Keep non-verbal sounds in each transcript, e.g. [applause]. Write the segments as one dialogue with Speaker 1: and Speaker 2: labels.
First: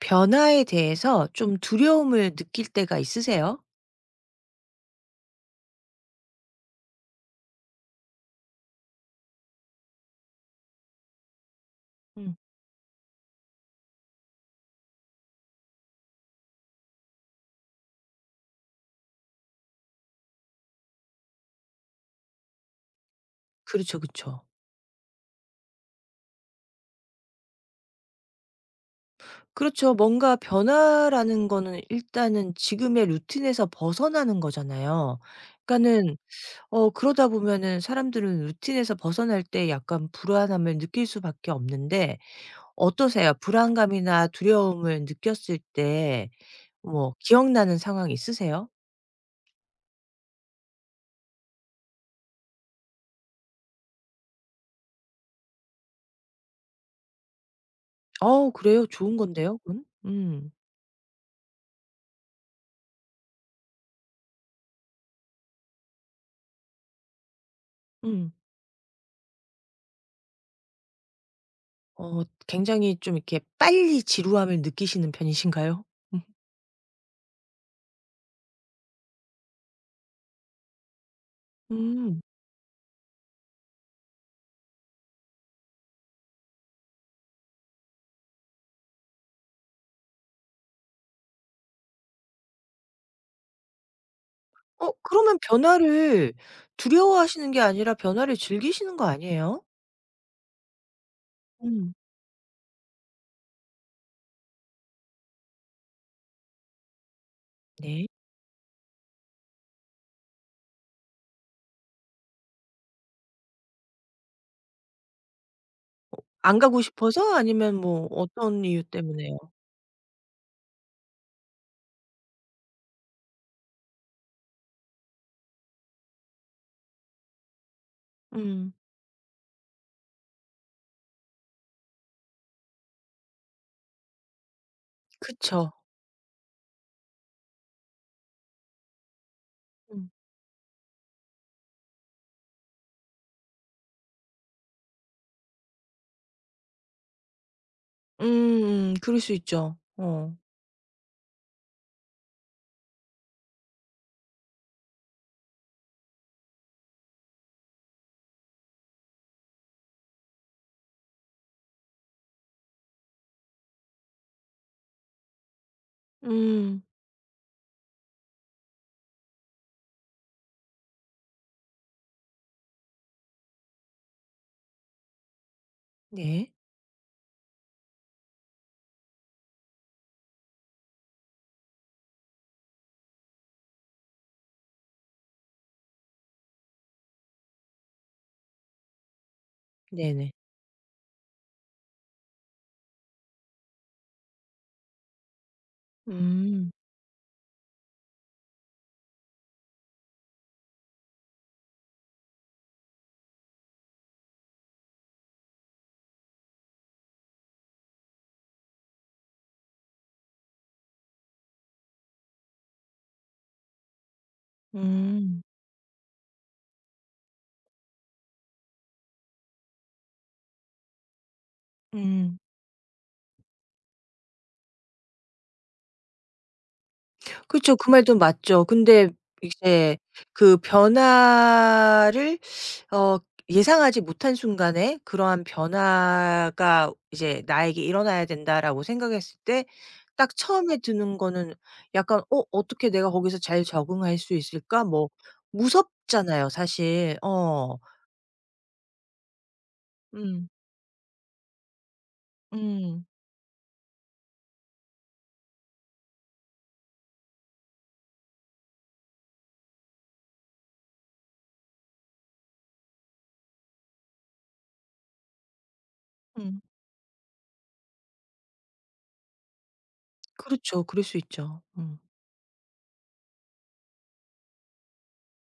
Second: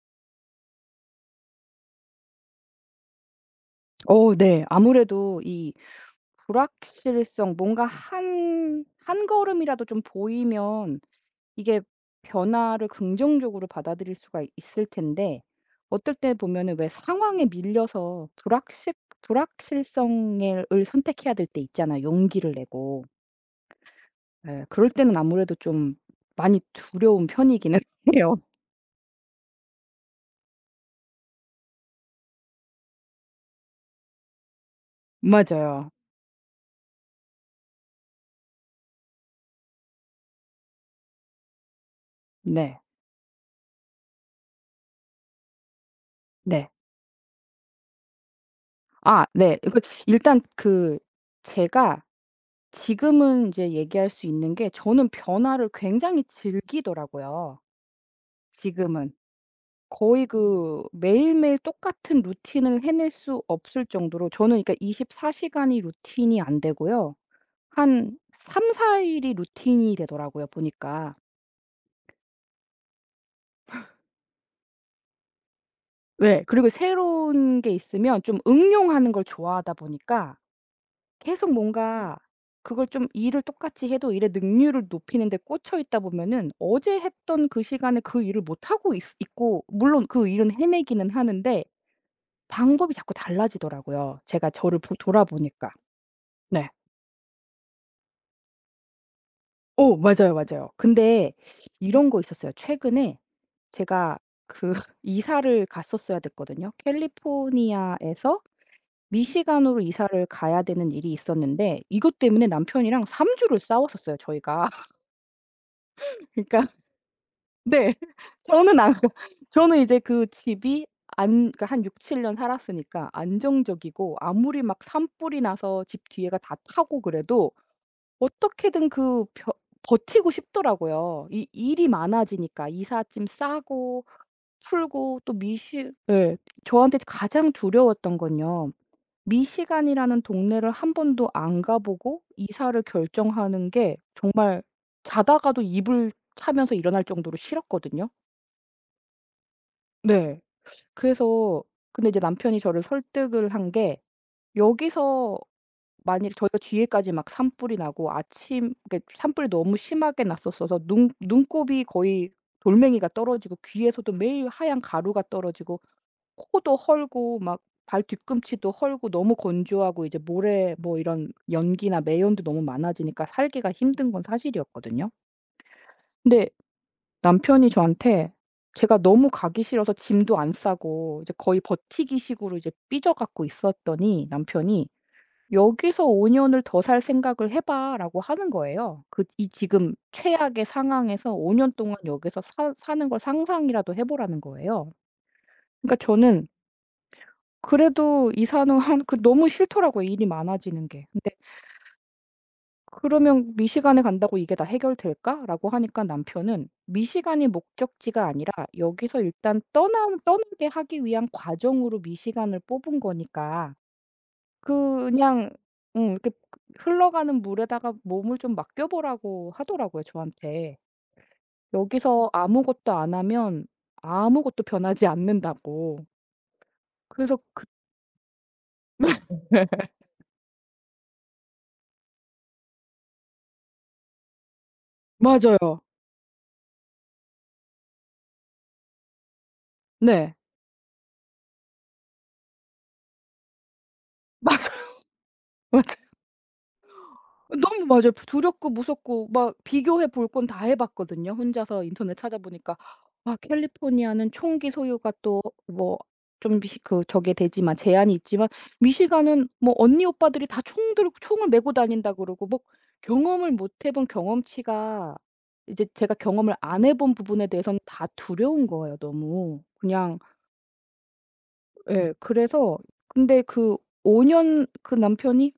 Speaker 1: 변화에 대해서 좀 두려움을 느낄 때가 있으세요?
Speaker 2: 어 네. 아무래도 이 불확실성 뭔가 한 한 걸음이라도 좀 보이면 이게
Speaker 1: 음.
Speaker 2: 변화를 긍정적으로 받아들일 수가 있을 텐데 어떨 때 보면은 왜 상황에 밀려서 불확실 불확실성을 을 선택해야 될 때 있잖아요, 용기를 내고.
Speaker 1: 그렇죠, 그렇죠.
Speaker 2: 예. 그럴 때는 아무래도 좀 많이 두려운 편이기는 [laughs] 해요.
Speaker 1: 그렇죠. 뭔가 변화라는 거는 일단은 지금의 루틴에서 벗어나는 거잖아요.
Speaker 2: 맞아요.
Speaker 1: 그러니까는 그러다 보면은 사람들은 루틴에서 벗어날 때 약간 불안함을 느낄 수밖에 없는데
Speaker 2: 네.
Speaker 1: 어떠세요? 불안감이나 두려움을 느꼈을 때
Speaker 2: 네.
Speaker 1: 기억나는 상황 있으세요?
Speaker 2: 아 네. 이거 일단 그 제가 지금은 이제 얘기할 수 있는 게 저는 변화를 굉장히 즐기더라고요
Speaker 1: 어 그래요?
Speaker 2: 지금은.
Speaker 1: 좋은 건데요, 그건?
Speaker 2: 거의
Speaker 1: 음.
Speaker 2: 그 매일매일 똑같은 루틴을 해낼 수 없을 정도로 저는 그러니까 24 시간이 루틴이 안 되고요. 한
Speaker 1: 음.
Speaker 2: 3-4 일이 루틴이 되더라고요 보니까.
Speaker 1: 굉장히 좀 이렇게 빨리 지루함을 느끼시는 편이신가요? 음.
Speaker 2: 왜 그리고 새로운 게 있으면 좀 응용하는 걸 좋아하다 보니까 계속 뭔가
Speaker 1: 음.
Speaker 2: 그걸 좀 일을 똑같이 해도 일의 능률을 높이는 데 꽂혀 있다 보면은 어제 했던 그 시간에 그 일을 못 하고 있고 물론 그 일은 해내기는 하는데 방법이 자꾸 달라지더라고요, 제가 저를 보
Speaker 1: 그러면
Speaker 2: 돌아보니까.
Speaker 1: 변화를
Speaker 2: 네.
Speaker 1: 두려워하시는 게 아니라 변화를 즐기시는 거 아니에요?
Speaker 2: 오, 맞아요, 맞아요. 근데
Speaker 1: 음.
Speaker 2: 이런 거 있었어요. 최근에 제가 그 [laughs] 이사를 갔었어야 됐거든요.
Speaker 1: 네.
Speaker 2: 캘리포니아에서 미시간으로 이사를 가야 되는 일이 있었는데 이것 때문에 남편이랑 3 주를 싸웠었어요, 저희가. [laughs]
Speaker 1: 안
Speaker 2: 그러니까
Speaker 1: 가고 싶어서 아니면
Speaker 2: 네.
Speaker 1: 뭐
Speaker 2: [laughs]
Speaker 1: 어떤
Speaker 2: 저는
Speaker 1: 이유
Speaker 2: 안 가
Speaker 1: 때문에요?
Speaker 2: 저는 이제 그 집이 안 그러니까 한 6-7년 살았으니까 안정적이고 아무리 막 산불이 나서 집 뒤에가 다 타고 그래도
Speaker 1: 음.
Speaker 2: 어떻게든 그 벼 버티고 싶더라고요. 이 일이 많아지니까 이삿짐 싸고 풀고 또
Speaker 1: 그쵸.
Speaker 2: 미시 예. 저한테 가장 두려웠던 건요.
Speaker 1: 음.
Speaker 2: 미시간이라는 동네를 한 번도 안 가 보고 이사를 결정하는 게 정말 자다가도 이불 차면서 일어날 정도로 싫었거든요.
Speaker 1: 음음. 그럴 수 있죠. 어.
Speaker 2: 네. 그래서 근데 이제 남편이 저를 설득을 한 게 여기서 만일 저희가 뒤에까지 막 산불이 나고 아침 그러니까 산불이 너무 심하게 났었어서 눈 눈곱이 거의 돌멩이가 떨어지고 귀에서도 매일 하얀 가루가 떨어지고 코도
Speaker 1: 음.
Speaker 2: 헐고 막 발 뒤꿈치도 헐고 너무 건조하고 이제 모래 뭐 이런 연기나 매연도 너무 많아지니까 살기가 힘든 건 사실이었거든요. 근데
Speaker 1: 네.
Speaker 2: 남편이 저한테 제가 너무 가기 싫어서 짐도 안 싸고 이제 거의 버티기 식으로 이제 삐져 갖고 있었더니 남편이 "여기서 5 년을 더 살 생각을 해 봐."라고 하는 거예요. 그 이 지금
Speaker 1: 네네.
Speaker 2: 최악의 상황에서 5년 동안 여기서 사 사는 걸 상상이라도 해 보라는 거예요. 그러니까 저는
Speaker 1: 음.
Speaker 2: 그래도 이 상황 그 너무 싫더라고요, 일이 많아지는 게. 근데 그러면 "미시간에 간다고 이게 다 해결될까?"라고 하니까 남편은 미시간이 목적지가 아니라 여기서 일단 떠나게 하기 위한 과정으로 미시간을 뽑은 거니까
Speaker 1: 음.
Speaker 2: 그냥 이렇게 흘러가는 물에다가 몸을 좀 맡겨 보라고 하더라고요, 저한테. 여기서
Speaker 1: 음.
Speaker 2: 아무것도 안 하면 아무것도 변하지 않는다고. 그래서 그
Speaker 1: 그쵸. 그 말도 맞죠. 근데
Speaker 2: [laughs]
Speaker 1: 이제 그 변화를 어 예상하지 못한 순간에 그러한
Speaker 2: 맞아요.
Speaker 1: 변화가 이제 '나에게 일어나야 된다.'라고 생각했을 때
Speaker 2: 네.
Speaker 1: 딱 처음에 드는 거는 약간 '어 어떻게 내가 거기서 잘 적응할 수
Speaker 2: [laughs]
Speaker 1: 있을까?'
Speaker 2: 맞아요.
Speaker 1: 뭐 무섭잖아요 사실. 어.
Speaker 2: 너무 맞아요. 두렵고 무섭고 막 비교해 볼 건
Speaker 1: 음.
Speaker 2: 다 해 봤거든요. 혼자서 인터넷 찾아보니까
Speaker 1: 음.
Speaker 2: 아 캘리포니아는 총기 소유가 또 뭐 좀 미시 그 저게 되지만 제한이 있지만 미시간은 뭐 언니 오빠들이 다 총들 총을 메고 다닌다 그러고 뭐 경험을 못해본 경험치가 이제 제가 경험을
Speaker 1: 음.
Speaker 2: 안해본 부분에 대해서는 다 두려운 거예요 너무. 그냥
Speaker 1: 그렇죠. 그럴 수 있죠. 음.
Speaker 2: 예. 그래서 근데 그 5년 그 남편이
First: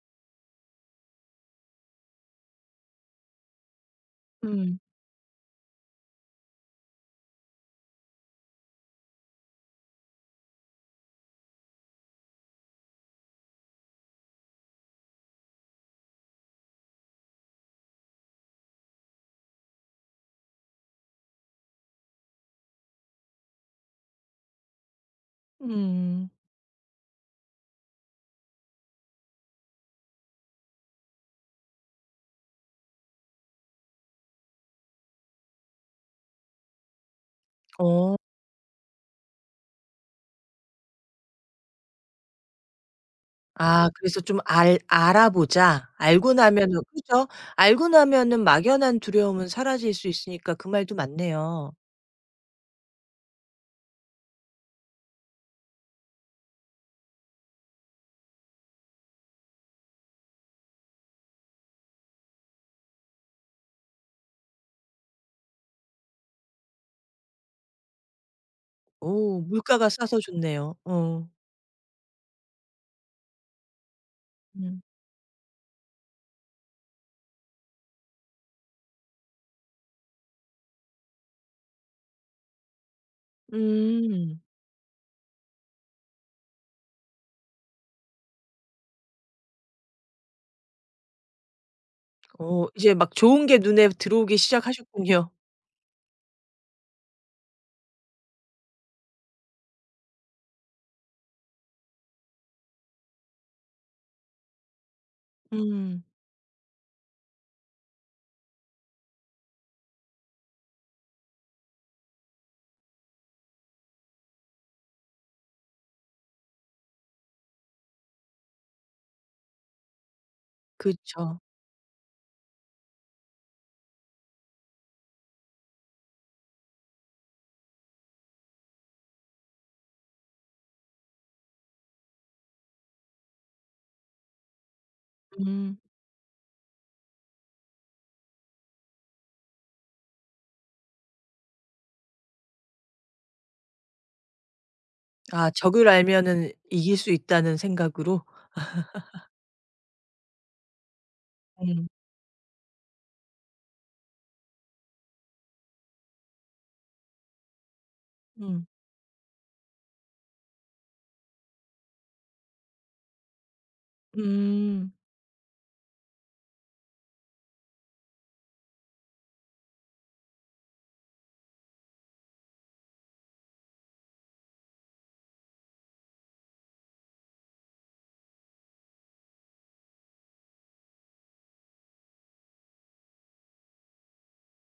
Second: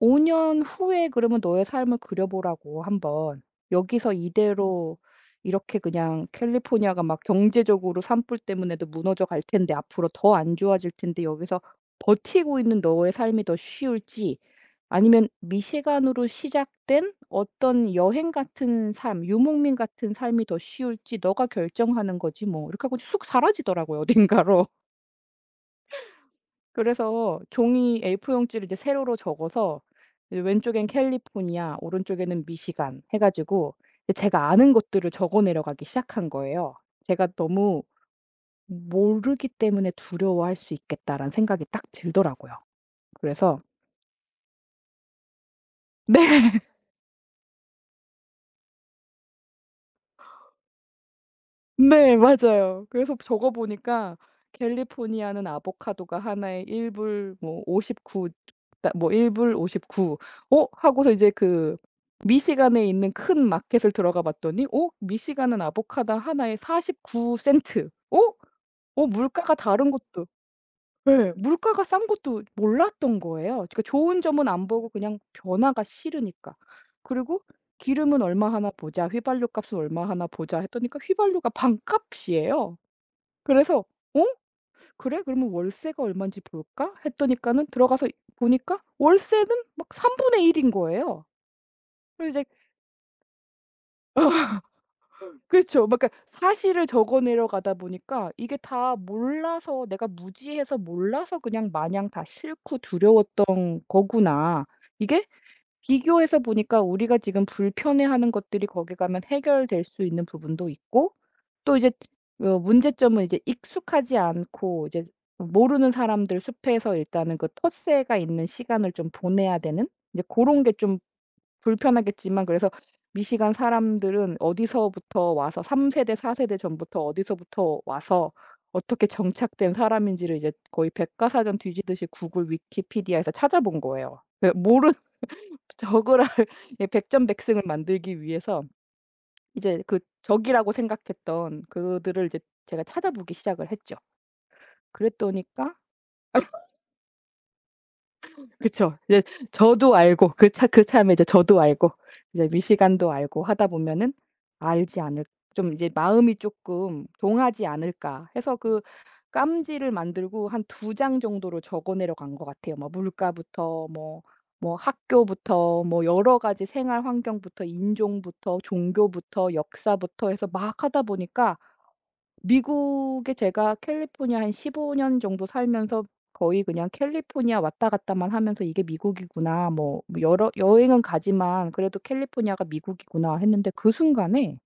Speaker 2: "5 년 후에 그러면 너의 삶을 그려 보라고 한번. 여기서
Speaker 1: 음.
Speaker 2: 이대로 이렇게 그냥 캘리포니아가 막 경제적으로 산불 때문에도 무너져 갈 텐데 앞으로 더 안 좋아질 텐데 여기서 버티고 있는 너의 삶이 더 쉬울지 아니면 미시간으로 시작된 어떤 여행 같은 삶, 유목민 같은 삶이 더 쉬울지 너가 결정하는 거지 뭐." 이렇게 하고 쑥 사라지더라고요 어딘가로.
Speaker 1: 음.
Speaker 2: 그래서 종이 A4용지를 이제 세로로 적어서 이제 왼쪽엔 캘리포니아, 오른쪽에는 미시간 해 가지고 이제 제가 아는 것들을 적어 내려가기 시작한 거예요. 제가 너무
Speaker 1: 어.
Speaker 2: '모르기 때문에 두려워할 수 있겠다.'라는 생각이 딱 들더라고요. 그래서
Speaker 1: 아 그래서 좀 알 알아보자.
Speaker 2: [laughs]
Speaker 1: 알고
Speaker 2: 네.
Speaker 1: 나면은 그죠. 알고 나면은 막연한 두려움은 사라질 수 있으니까 그 말도 맞네요.
Speaker 2: 네 맞아요. 그래서 적어 보니까 캘리포니아는 아보카도가 하나에 1 불 뭐 59 다뭐일 불 오십구 어? 하고서 이제 그 미시간에 있는 큰 마켓을 들어가 봤더니 어 미시간은 아보카도 하나에 49 센트. 어? 어
Speaker 1: 오
Speaker 2: 물가가
Speaker 1: 물가가
Speaker 2: 다른
Speaker 1: 싸서
Speaker 2: 것도
Speaker 1: 좋네요. 어.
Speaker 2: 예. 물가가 싼 것도 몰랐던 거예요. 그러니까 좋은 점은 안
Speaker 1: 음.
Speaker 2: 보고 그냥 변화가 싫으니까. 그리고 기름은 얼마 하나 보자, 휘발유 값은 얼마 하나 보자 했더니까 휘발유가 반값이에요. 그래서 '어?
Speaker 1: 음.
Speaker 2: 그래? 그러면 월세가 얼마인지 볼까?' 했더니까는 들어가서 보니까 월세는 막 3분의 1인 거예요. 그래서 이제
Speaker 1: 이제 막 좋은 게 눈에 들어오기 시작하셨군요.
Speaker 2: 그렇죠. 막 그러니까 사실을 적어 내려가다 보니까 이게 다 몰라서 내가 무지해서 몰라서 그냥 마냥 다 싫고 두려웠던 거구나. 이게
Speaker 1: 음.
Speaker 2: 비교해서 보니까 우리가 지금 불편해하는 것들이 거기 가면 해결될 수 있는 부분도 있고 또 이제 어 문제점은 이제 익숙하지 않고 이제 모르는 사람들 숲에서 일단은 그 텃세가 있는 시간을 좀 보내야 되는 이제 그런 게 좀
Speaker 1: 그쵸.
Speaker 2: 불편하겠지만 그래서 미시간 사람들은 어디서부터 와서 3 세대 4 세대 전부터 어디서부터 와서 어떻게 정착된 사람인지를 이제 거의 백과사전 뒤지듯이 구글 위키피디아에서 찾아본 거예요. 그 모르
Speaker 1: 음.
Speaker 2: 적을 할 [laughs] 예 백전백승을 만들기 위해서 이제 그 적이라고 생각했던 그들을 이제 제가 찾아보기 시작을 했죠.
Speaker 1: 아
Speaker 2: 그랬더니까
Speaker 1: 적을 알면은 이길 수 있다는 생각으로.
Speaker 2: 그쵸. 이제 저도 알고 그 차 그참에 이제 저도
Speaker 1: 음.
Speaker 2: 알고 이제 미시간도 알고 하다 보면은 '알지 않을 좀 이제 마음이 쪼끔 동하지 않을까.' 해서
Speaker 1: 음.
Speaker 2: 그 깜지를 만들고 한 두 장 정도로 적어 내려간 것 같아요. 뭐 물가부터 뭐
Speaker 1: 음.
Speaker 2: 학교부터 뭐 여러 가지 생활 환경부터 인종부터 종교부터 역사부터 해서 막 하다 보니까 미국에 제가 캘리포니아 한 15년 정도 살면서 거의 그냥 캘리포니아 왔다 갔다만 하면서 '이게 미국이구나.' 뭐 여러 여행은 가지만 '그래도 캘리포니아가 미국이구나.' 했는데 그 순간에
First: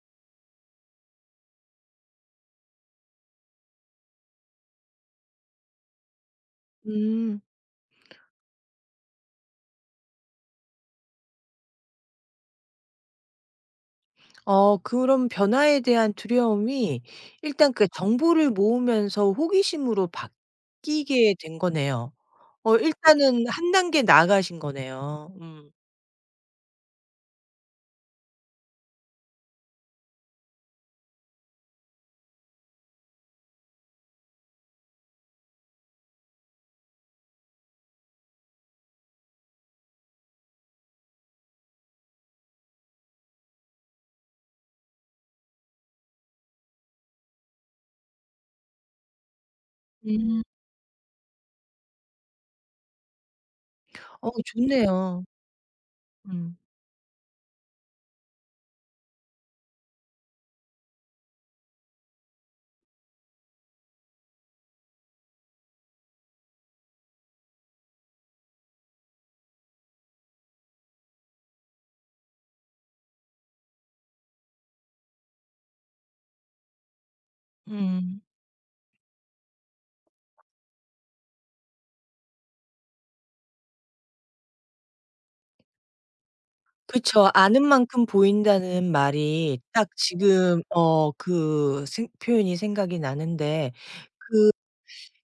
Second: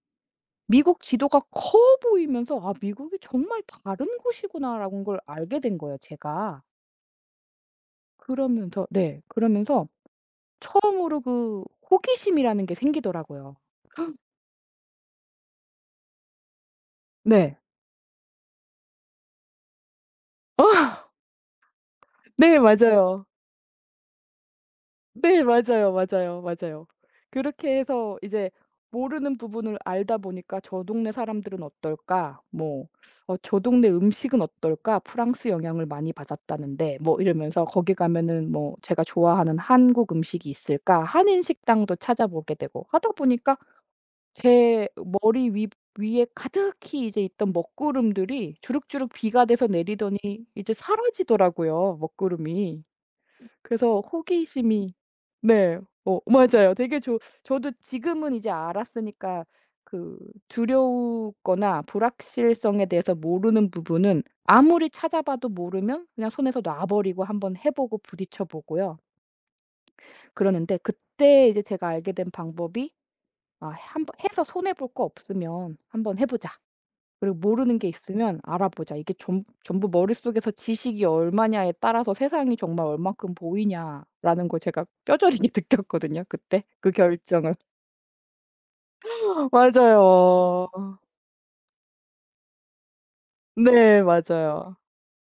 Speaker 2: 미국 지도가 커 보이면서 '아 미국이 정말 다른 곳이구나.'라는 걸 알게 된 거예요 제가.
Speaker 1: 음.
Speaker 2: 그러면서 네 그러면서 처음으로 그 호기심이라는 게 생기더라고요.
Speaker 1: 어 그런 변화에 대한 두려움이
Speaker 2: 네.
Speaker 1: 일단 그 정보를 모으면서 호기심으로 바뀌게 된 거네요.
Speaker 2: 네
Speaker 1: 어
Speaker 2: 맞아요.
Speaker 1: 일단은 한 단계 나아가신 거네요.
Speaker 2: 네.
Speaker 1: 음.
Speaker 2: 맞아요, 맞아요, 맞아요. 그렇게 해서 이제 모르는 부분을 알다 보니까 '저 동네 사람들은 어떨까?' 뭐 어 '저 동네 음식은 어떨까? 프랑스 영향을 많이 받았다는데.' 뭐 이러면서 '거기 가면은 뭐 제가 좋아하는 한국 음식이 있을까?' 한인 식당도 찾아보게 되고 하다 보니까 제 머리 위 위에 가득히 이제 있던 먹구름들이 주룩주룩 비가 돼서 내리더니
Speaker 1: 음.
Speaker 2: 이제 사라지더라고요, 먹구름이. 그래서
Speaker 1: 어
Speaker 2: 호기심이
Speaker 1: 좋네요.
Speaker 2: 네. 어
Speaker 1: 음.
Speaker 2: 맞아요. 되게 저도 지금은 이제 알았으니까 그 두려우거나 불확실성에 대해서 모르는 부분은 아무리 찾아봐도 모르면 그냥 손에서 놔 버리고 한번 해 보고 부딪혀 보고요. 그러는데 그때 이제 제가 알게 된 방법이 '아 한번 해서 손해 볼 거 없으면 한번 해 보자.' 그리고 모르는 게
Speaker 1: 음.
Speaker 2: 있으면 알아보자. 이게 전 전부 머릿속에서 지식이 얼마냐에 따라서 세상이 정말 얼만큼 보이냐라는 걸 제가 뼈저리게 [laughs] 느꼈거든요 그때 그
Speaker 1: 그쵸.
Speaker 2: 결정을.
Speaker 1: 아는 만큼 보인다는
Speaker 2: [laughs]
Speaker 1: 말이 딱 지금
Speaker 2: 맞아요.
Speaker 1: 어 그 생 표현이 생각이 나는데
Speaker 2: 네 맞아요.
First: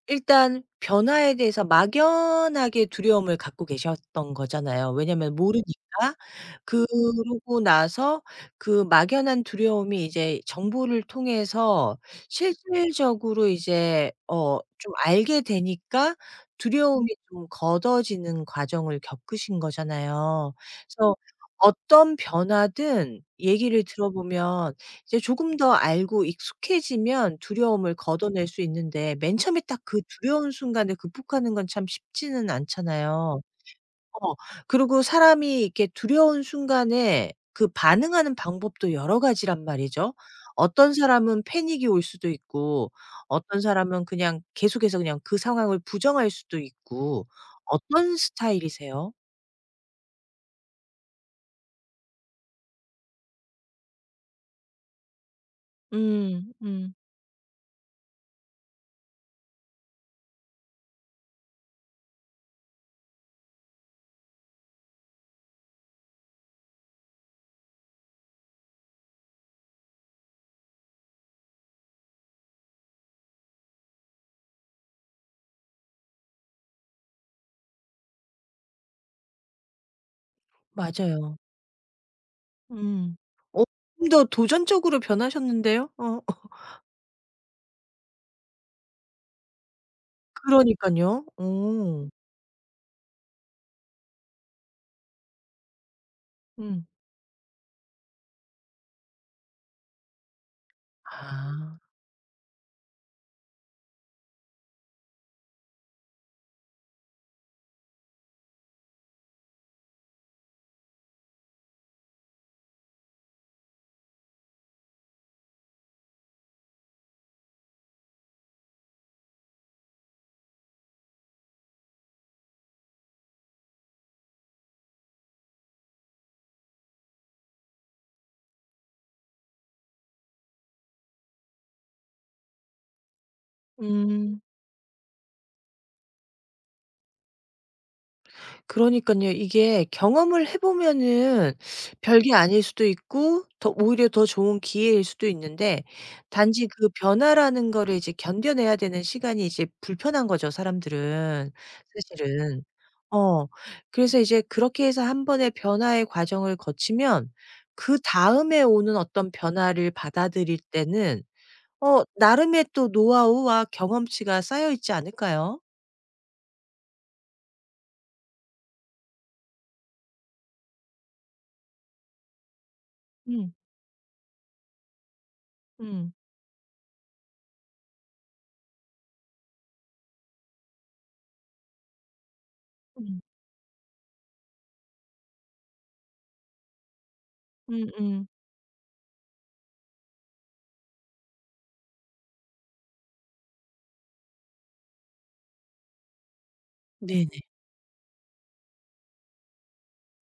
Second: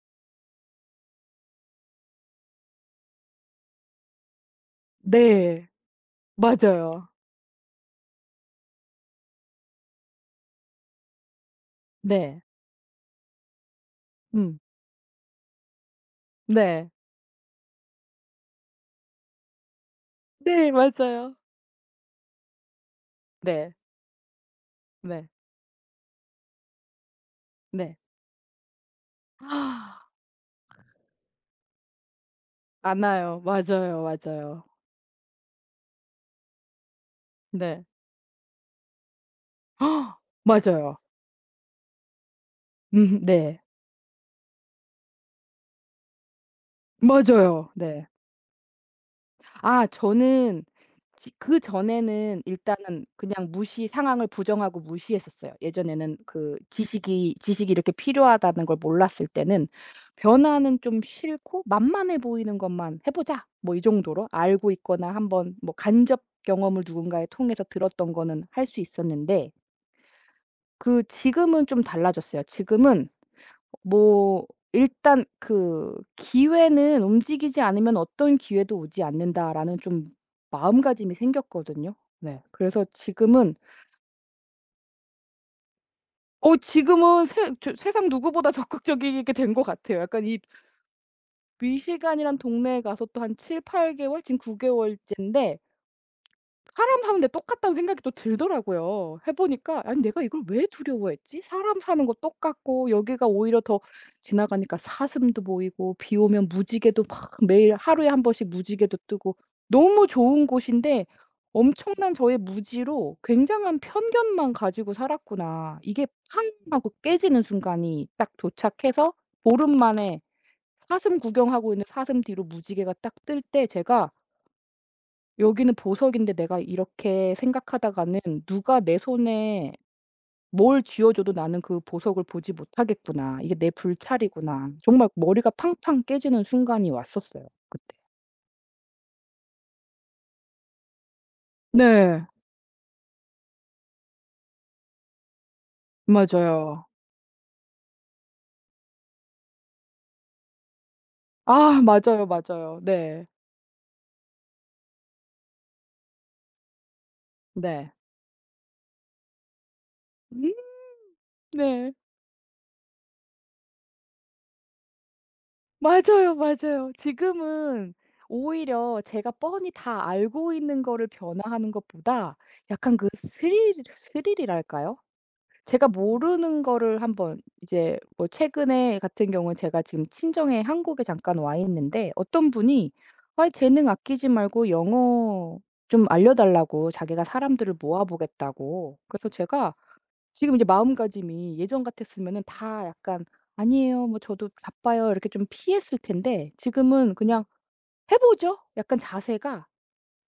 Speaker 1: 일단 변화에 대해서 막연하게 두려움을 갖고 계셨던 거잖아요. 왜냐면
Speaker 2: 네.
Speaker 1: 모르니까.
Speaker 2: 맞아요.
Speaker 1: 그러고 나서 그 막연한 두려움이 이제 정보를 통해서
Speaker 2: 네.
Speaker 1: 실질적으로 이제
Speaker 2: 음.
Speaker 1: 좀 알게 되니까
Speaker 2: 네.
Speaker 1: 두려움이 좀 걷어지는 과정을 겪으신 거잖아요.
Speaker 2: 네
Speaker 1: 그래서
Speaker 2: 맞아요.
Speaker 1: 어떤 변화든
Speaker 2: 네.
Speaker 1: 얘기를 들어보면 이제
Speaker 2: 네.
Speaker 1: 조금 더 알고 익숙해지면 두려움을
Speaker 2: 네.
Speaker 1: 걷어낼 수 있는데 맨 처음에 딱 그
Speaker 2: [gasps]
Speaker 1: 두려운 순간을 극복하는 건 참 쉽지는
Speaker 2: 안 와요.
Speaker 1: 않잖아요.
Speaker 2: 맞아요,
Speaker 1: 어
Speaker 2: 맞아요.
Speaker 1: 그리고 사람이 이렇게 두려운 순간에 그
Speaker 2: 네.
Speaker 1: 반응하는 방법도 여러 가지란 말이죠.
Speaker 2: [gasps]
Speaker 1: 어떤
Speaker 2: 맞아요.
Speaker 1: 사람은 패닉이 올 수도 있고
Speaker 2: 네.
Speaker 1: 어떤 사람은 그냥 계속해서 그냥 그 상황을 부정할 수도 있고
Speaker 2: 맞아요. 네.
Speaker 1: 어떤 스타일이세요?
Speaker 2: 아 저는 지 그전에는 일단은 그냥 무시 상황을 부정하고 무시했었어요. 예전에는
Speaker 1: 음.
Speaker 2: 그
Speaker 1: 음.
Speaker 2: 지식이 이렇게 필요하다는 걸 몰랐을 때는 변화는 좀 싫고 만만해 보이는 것만 해 보자. 뭐 이 정도로 알고 있거나 한번 뭐 간접 경험을 누군가에 통해서 들었던 거는 할 수 있었는데 그 지금은 좀 달라졌어요. 지금은 뭐 일단 그 '기회는 움직이지 않으면 어떤 기회도 오지 않는다.'라는 좀 마음가짐이
Speaker 1: 맞아요.
Speaker 2: 생겼거든요. 네. 그래서
Speaker 1: 음.
Speaker 2: 지금은
Speaker 1: 어 좀 더 도전적으로 변하셨는데요. 어.
Speaker 2: 어 지금은 세 저 세상 누구보다 [laughs] 적극적이게 된 것 같아요. 약간 이
Speaker 1: 그러니깐요. 어.
Speaker 2: 미시간이란 동네에 가서 또 한 7-8 개월 지금 9 개월째인데
Speaker 1: 음.
Speaker 2: 사람 사는데 똑같다는 생각이 또 들더라고요. 해 보니까 '아니 내가 이걸 왜 두려워했지?
Speaker 1: 아.
Speaker 2: 사람 사는 거 똑같고 여기가 오히려 더 지나가니까 사슴도 보이고 비 오면 무지개도 막 매일 하루에 한 번씩 무지개도 뜨고 너무 좋은 곳인데 엄청난 저의 무지로 굉장한 편견만 가지고 살았구나.' 이게 팡 하고 깨지는 순간이 딱 도착해서 보름 만에 사슴 구경하고 있는 사슴 뒤로 무지개가 딱 뜰 때 제가 '여기는 보석인데 내가 이렇게 생각하다가는 누가 내 손에 뭘 쥐어 줘도 나는 그 보석을 보지 못하겠구나. 이게 내
Speaker 1: 음.
Speaker 2: 불찰이구나.' 정말 머리가 팡팡 깨지는 순간이 왔었어요 그때.
Speaker 1: 그러니깐요. 이게 경험을 해 보면은
Speaker 2: 네.
Speaker 1: 별게 아닐 수도 있고 더 오히려 더 좋은 기회일 수도 있는데 단지
Speaker 2: 맞아요.
Speaker 1: 그 변화라는 거를 이제 견뎌내야 되는 시간이 이제 불편한 거죠, 사람들은
Speaker 2: 아 맞아요,
Speaker 1: 사실은.
Speaker 2: 맞아요. 네.
Speaker 1: 어. 그래서 이제 그렇게 해서 한 번의 변화의 과정을 거치면
Speaker 2: 네.
Speaker 1: 그다음에 오는 어떤 변화를
Speaker 2: 음
Speaker 1: 받아들일 때는
Speaker 2: 네.
Speaker 1: 나름의 또 노하우와 경험치가 쌓여 있지 않을까요?
Speaker 2: 맞아요, 맞아요. 지금은 오히려 제가 뻔히 다 알고 있는 거를 변화하는 것보다 약간 그
Speaker 1: 음.
Speaker 2: 스릴이랄까요? 제가
Speaker 1: 음.
Speaker 2: 모르는 거를 한번 이제 뭐 최근에 같은 경우는 제가 지금 친정에 한국에 잠깐 와 있는데 어떤 분이
Speaker 1: 음.
Speaker 2: 아 재능 아끼지 말고 영어 좀 알려 달라."고 자기가 사람들을 모아
Speaker 1: 음음.
Speaker 2: 보겠다고. 그래서 제가 지금 이제 마음가짐이 예전 같았으면은 다 약간 "아니에요. 뭐 저도 바빠요." 이렇게 좀 피했을 텐데 지금은
Speaker 1: 네네.
Speaker 2: 그냥 "해 보죠." 약간 자세가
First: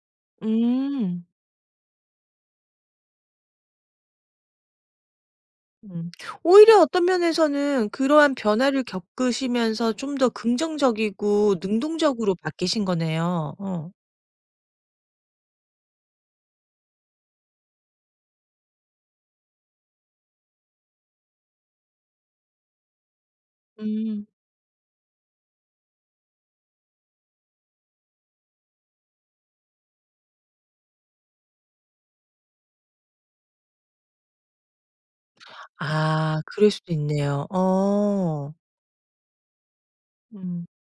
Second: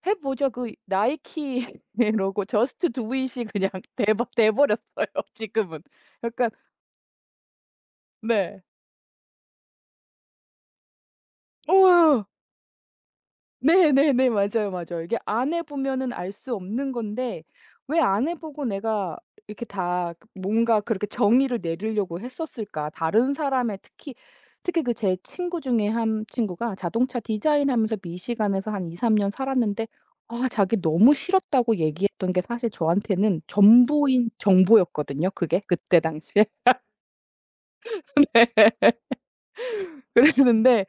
Speaker 2: 해 보죠. 그
Speaker 1: 음.
Speaker 2: 나이키 [laughs] 로고 저스트 두 잇이 그냥 [laughs] 돼버 돼 버렸어요 지금은.
Speaker 1: 음.
Speaker 2: 약간
Speaker 1: 오히려 어떤 면에서는 그러한
Speaker 2: 네.
Speaker 1: 변화를 겪으시면서 좀 더 긍정적이고
Speaker 2: 우와.
Speaker 1: 능동적으로 바뀌신 거네요. 어.
Speaker 2: 네네네. 맞아요, 맞아요. 이게 안 해 보면은 알 수 없는 건데 왜 안 해 보고 내가 이렇게 다 그 뭔가 그렇게 정의를 내리려고 했었을까? 다른 사람의 특히
Speaker 1: 음.
Speaker 2: 특히 그 제 친구 중에 한 친구가 자동차 디자인하면서 미시간에서 한 2-3년 살았는데 아 자기 너무 싫었다고 얘기했던 게 사실 저한테는 전부인 정보였거든요 그게 그때
Speaker 1: 아
Speaker 2: 당시에.
Speaker 1: 그럴 수도 있네요.
Speaker 2: [laughs]
Speaker 1: 어.
Speaker 2: 네.
Speaker 1: 음.
Speaker 2: 그랬는데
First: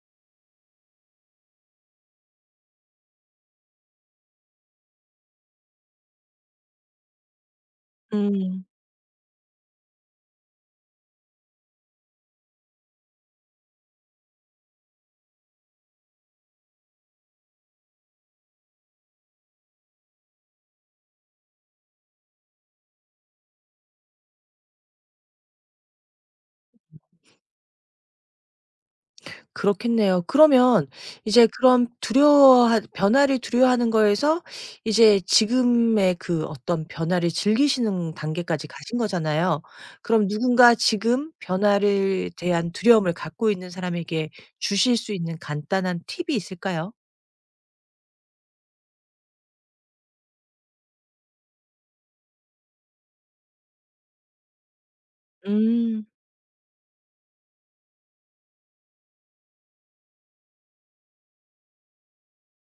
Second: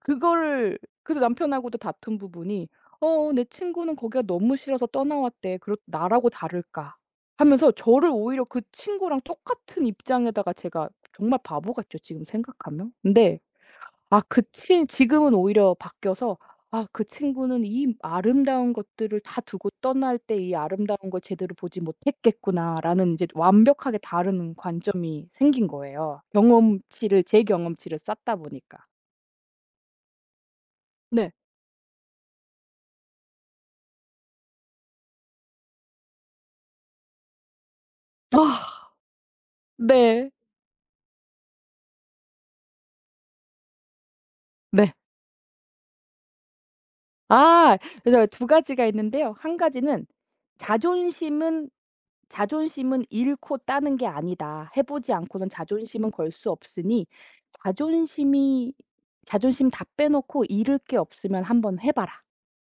Speaker 2: 그거를 그래서 남편하고도 다툰 부분이 "어 내 친구는 거기가 너무 싫어서 떠나왔대. 그렇 나라고 다를까?" 하면서 저를 오히려 그
Speaker 1: 음.
Speaker 2: 친구랑 똑같은 입장에다가 제가 정말 바보 같죠 지금 생각하면. 근데 아 그 친 지금은 오히려 바뀌어서 '아 그 친구는 이 아름다운 것들을 다 두고 떠날 때 이 아름다운 걸 제대로 보지 못했겠구나.'라는 이제 완벽하게 다른 관점이 생긴 거예요 경험치를 제 경험치를 쌓다 보니까.
Speaker 1: 그렇겠네요. 그러면
Speaker 2: 네.
Speaker 1: 이제 그런 두려워 변화를 두려워하는 거에서 이제 지금의 그 어떤 변화를 즐기시는 단계까지
Speaker 2: 아.
Speaker 1: 가신 거잖아요. 그럼
Speaker 2: 네.
Speaker 1: 누군가 지금 변화를 대한 두려움을 갖고 있는 사람에게
Speaker 2: 네.
Speaker 1: 주실 수 있는 간단한 팁이 있을까요?
Speaker 2: 아 그래서 두 가지가 있는데요. 한 가지는 자존심은 자존심은 잃고 따는 게 아니다. 해 보지 않고는
Speaker 1: 음.
Speaker 2: 자존심은 걸 수 없으니 자존심이 자존심 다 빼놓고 잃을 게 없으면 한번 해 봐라.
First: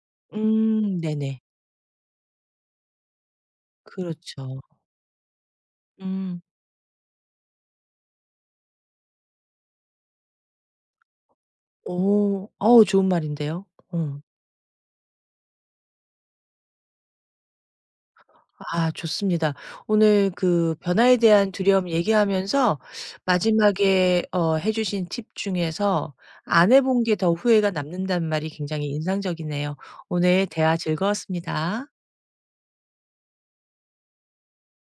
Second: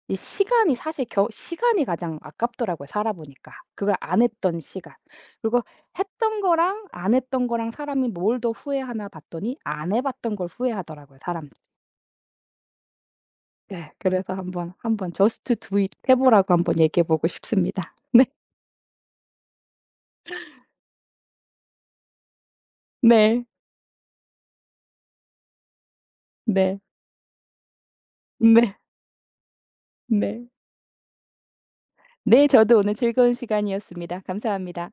Speaker 2: 이 시간이 사실 겨
Speaker 1: 네네.
Speaker 2: 시간이 가장 아깝더라고요, 살아 보니까. 그걸 안
Speaker 1: 그렇죠.
Speaker 2: 했던 시간. 그리고 했던
Speaker 1: 음.
Speaker 2: 거랑 안 했던 거랑 사람이 뭘 더 후회하나 봤더니 안 해 봤던 걸 후회하더라고요, 사람들이.
Speaker 1: 오. 어우 좋은 말인데요.
Speaker 2: 네.
Speaker 1: 어.
Speaker 2: 그래서 한번 한번 "Just do it." 해 보라고 한번 얘기해 보고 싶습니다. [laughs]
Speaker 1: 아 좋습니다. 오늘 그 변화에 대한 두려움 얘기하면서
Speaker 2: 네. 네.
Speaker 1: 마지막에 해 주신 팁 중에서 안
Speaker 2: 네.
Speaker 1: 해본 게 더 후회가 남는다는 말이
Speaker 2: 네.
Speaker 1: 굉장히 인상적이네요.
Speaker 2: 네.
Speaker 1: 오늘 대화 즐거웠습니다.
Speaker 2: 네. 저도 오늘 즐거운 시간이었습니다. 감사합니다.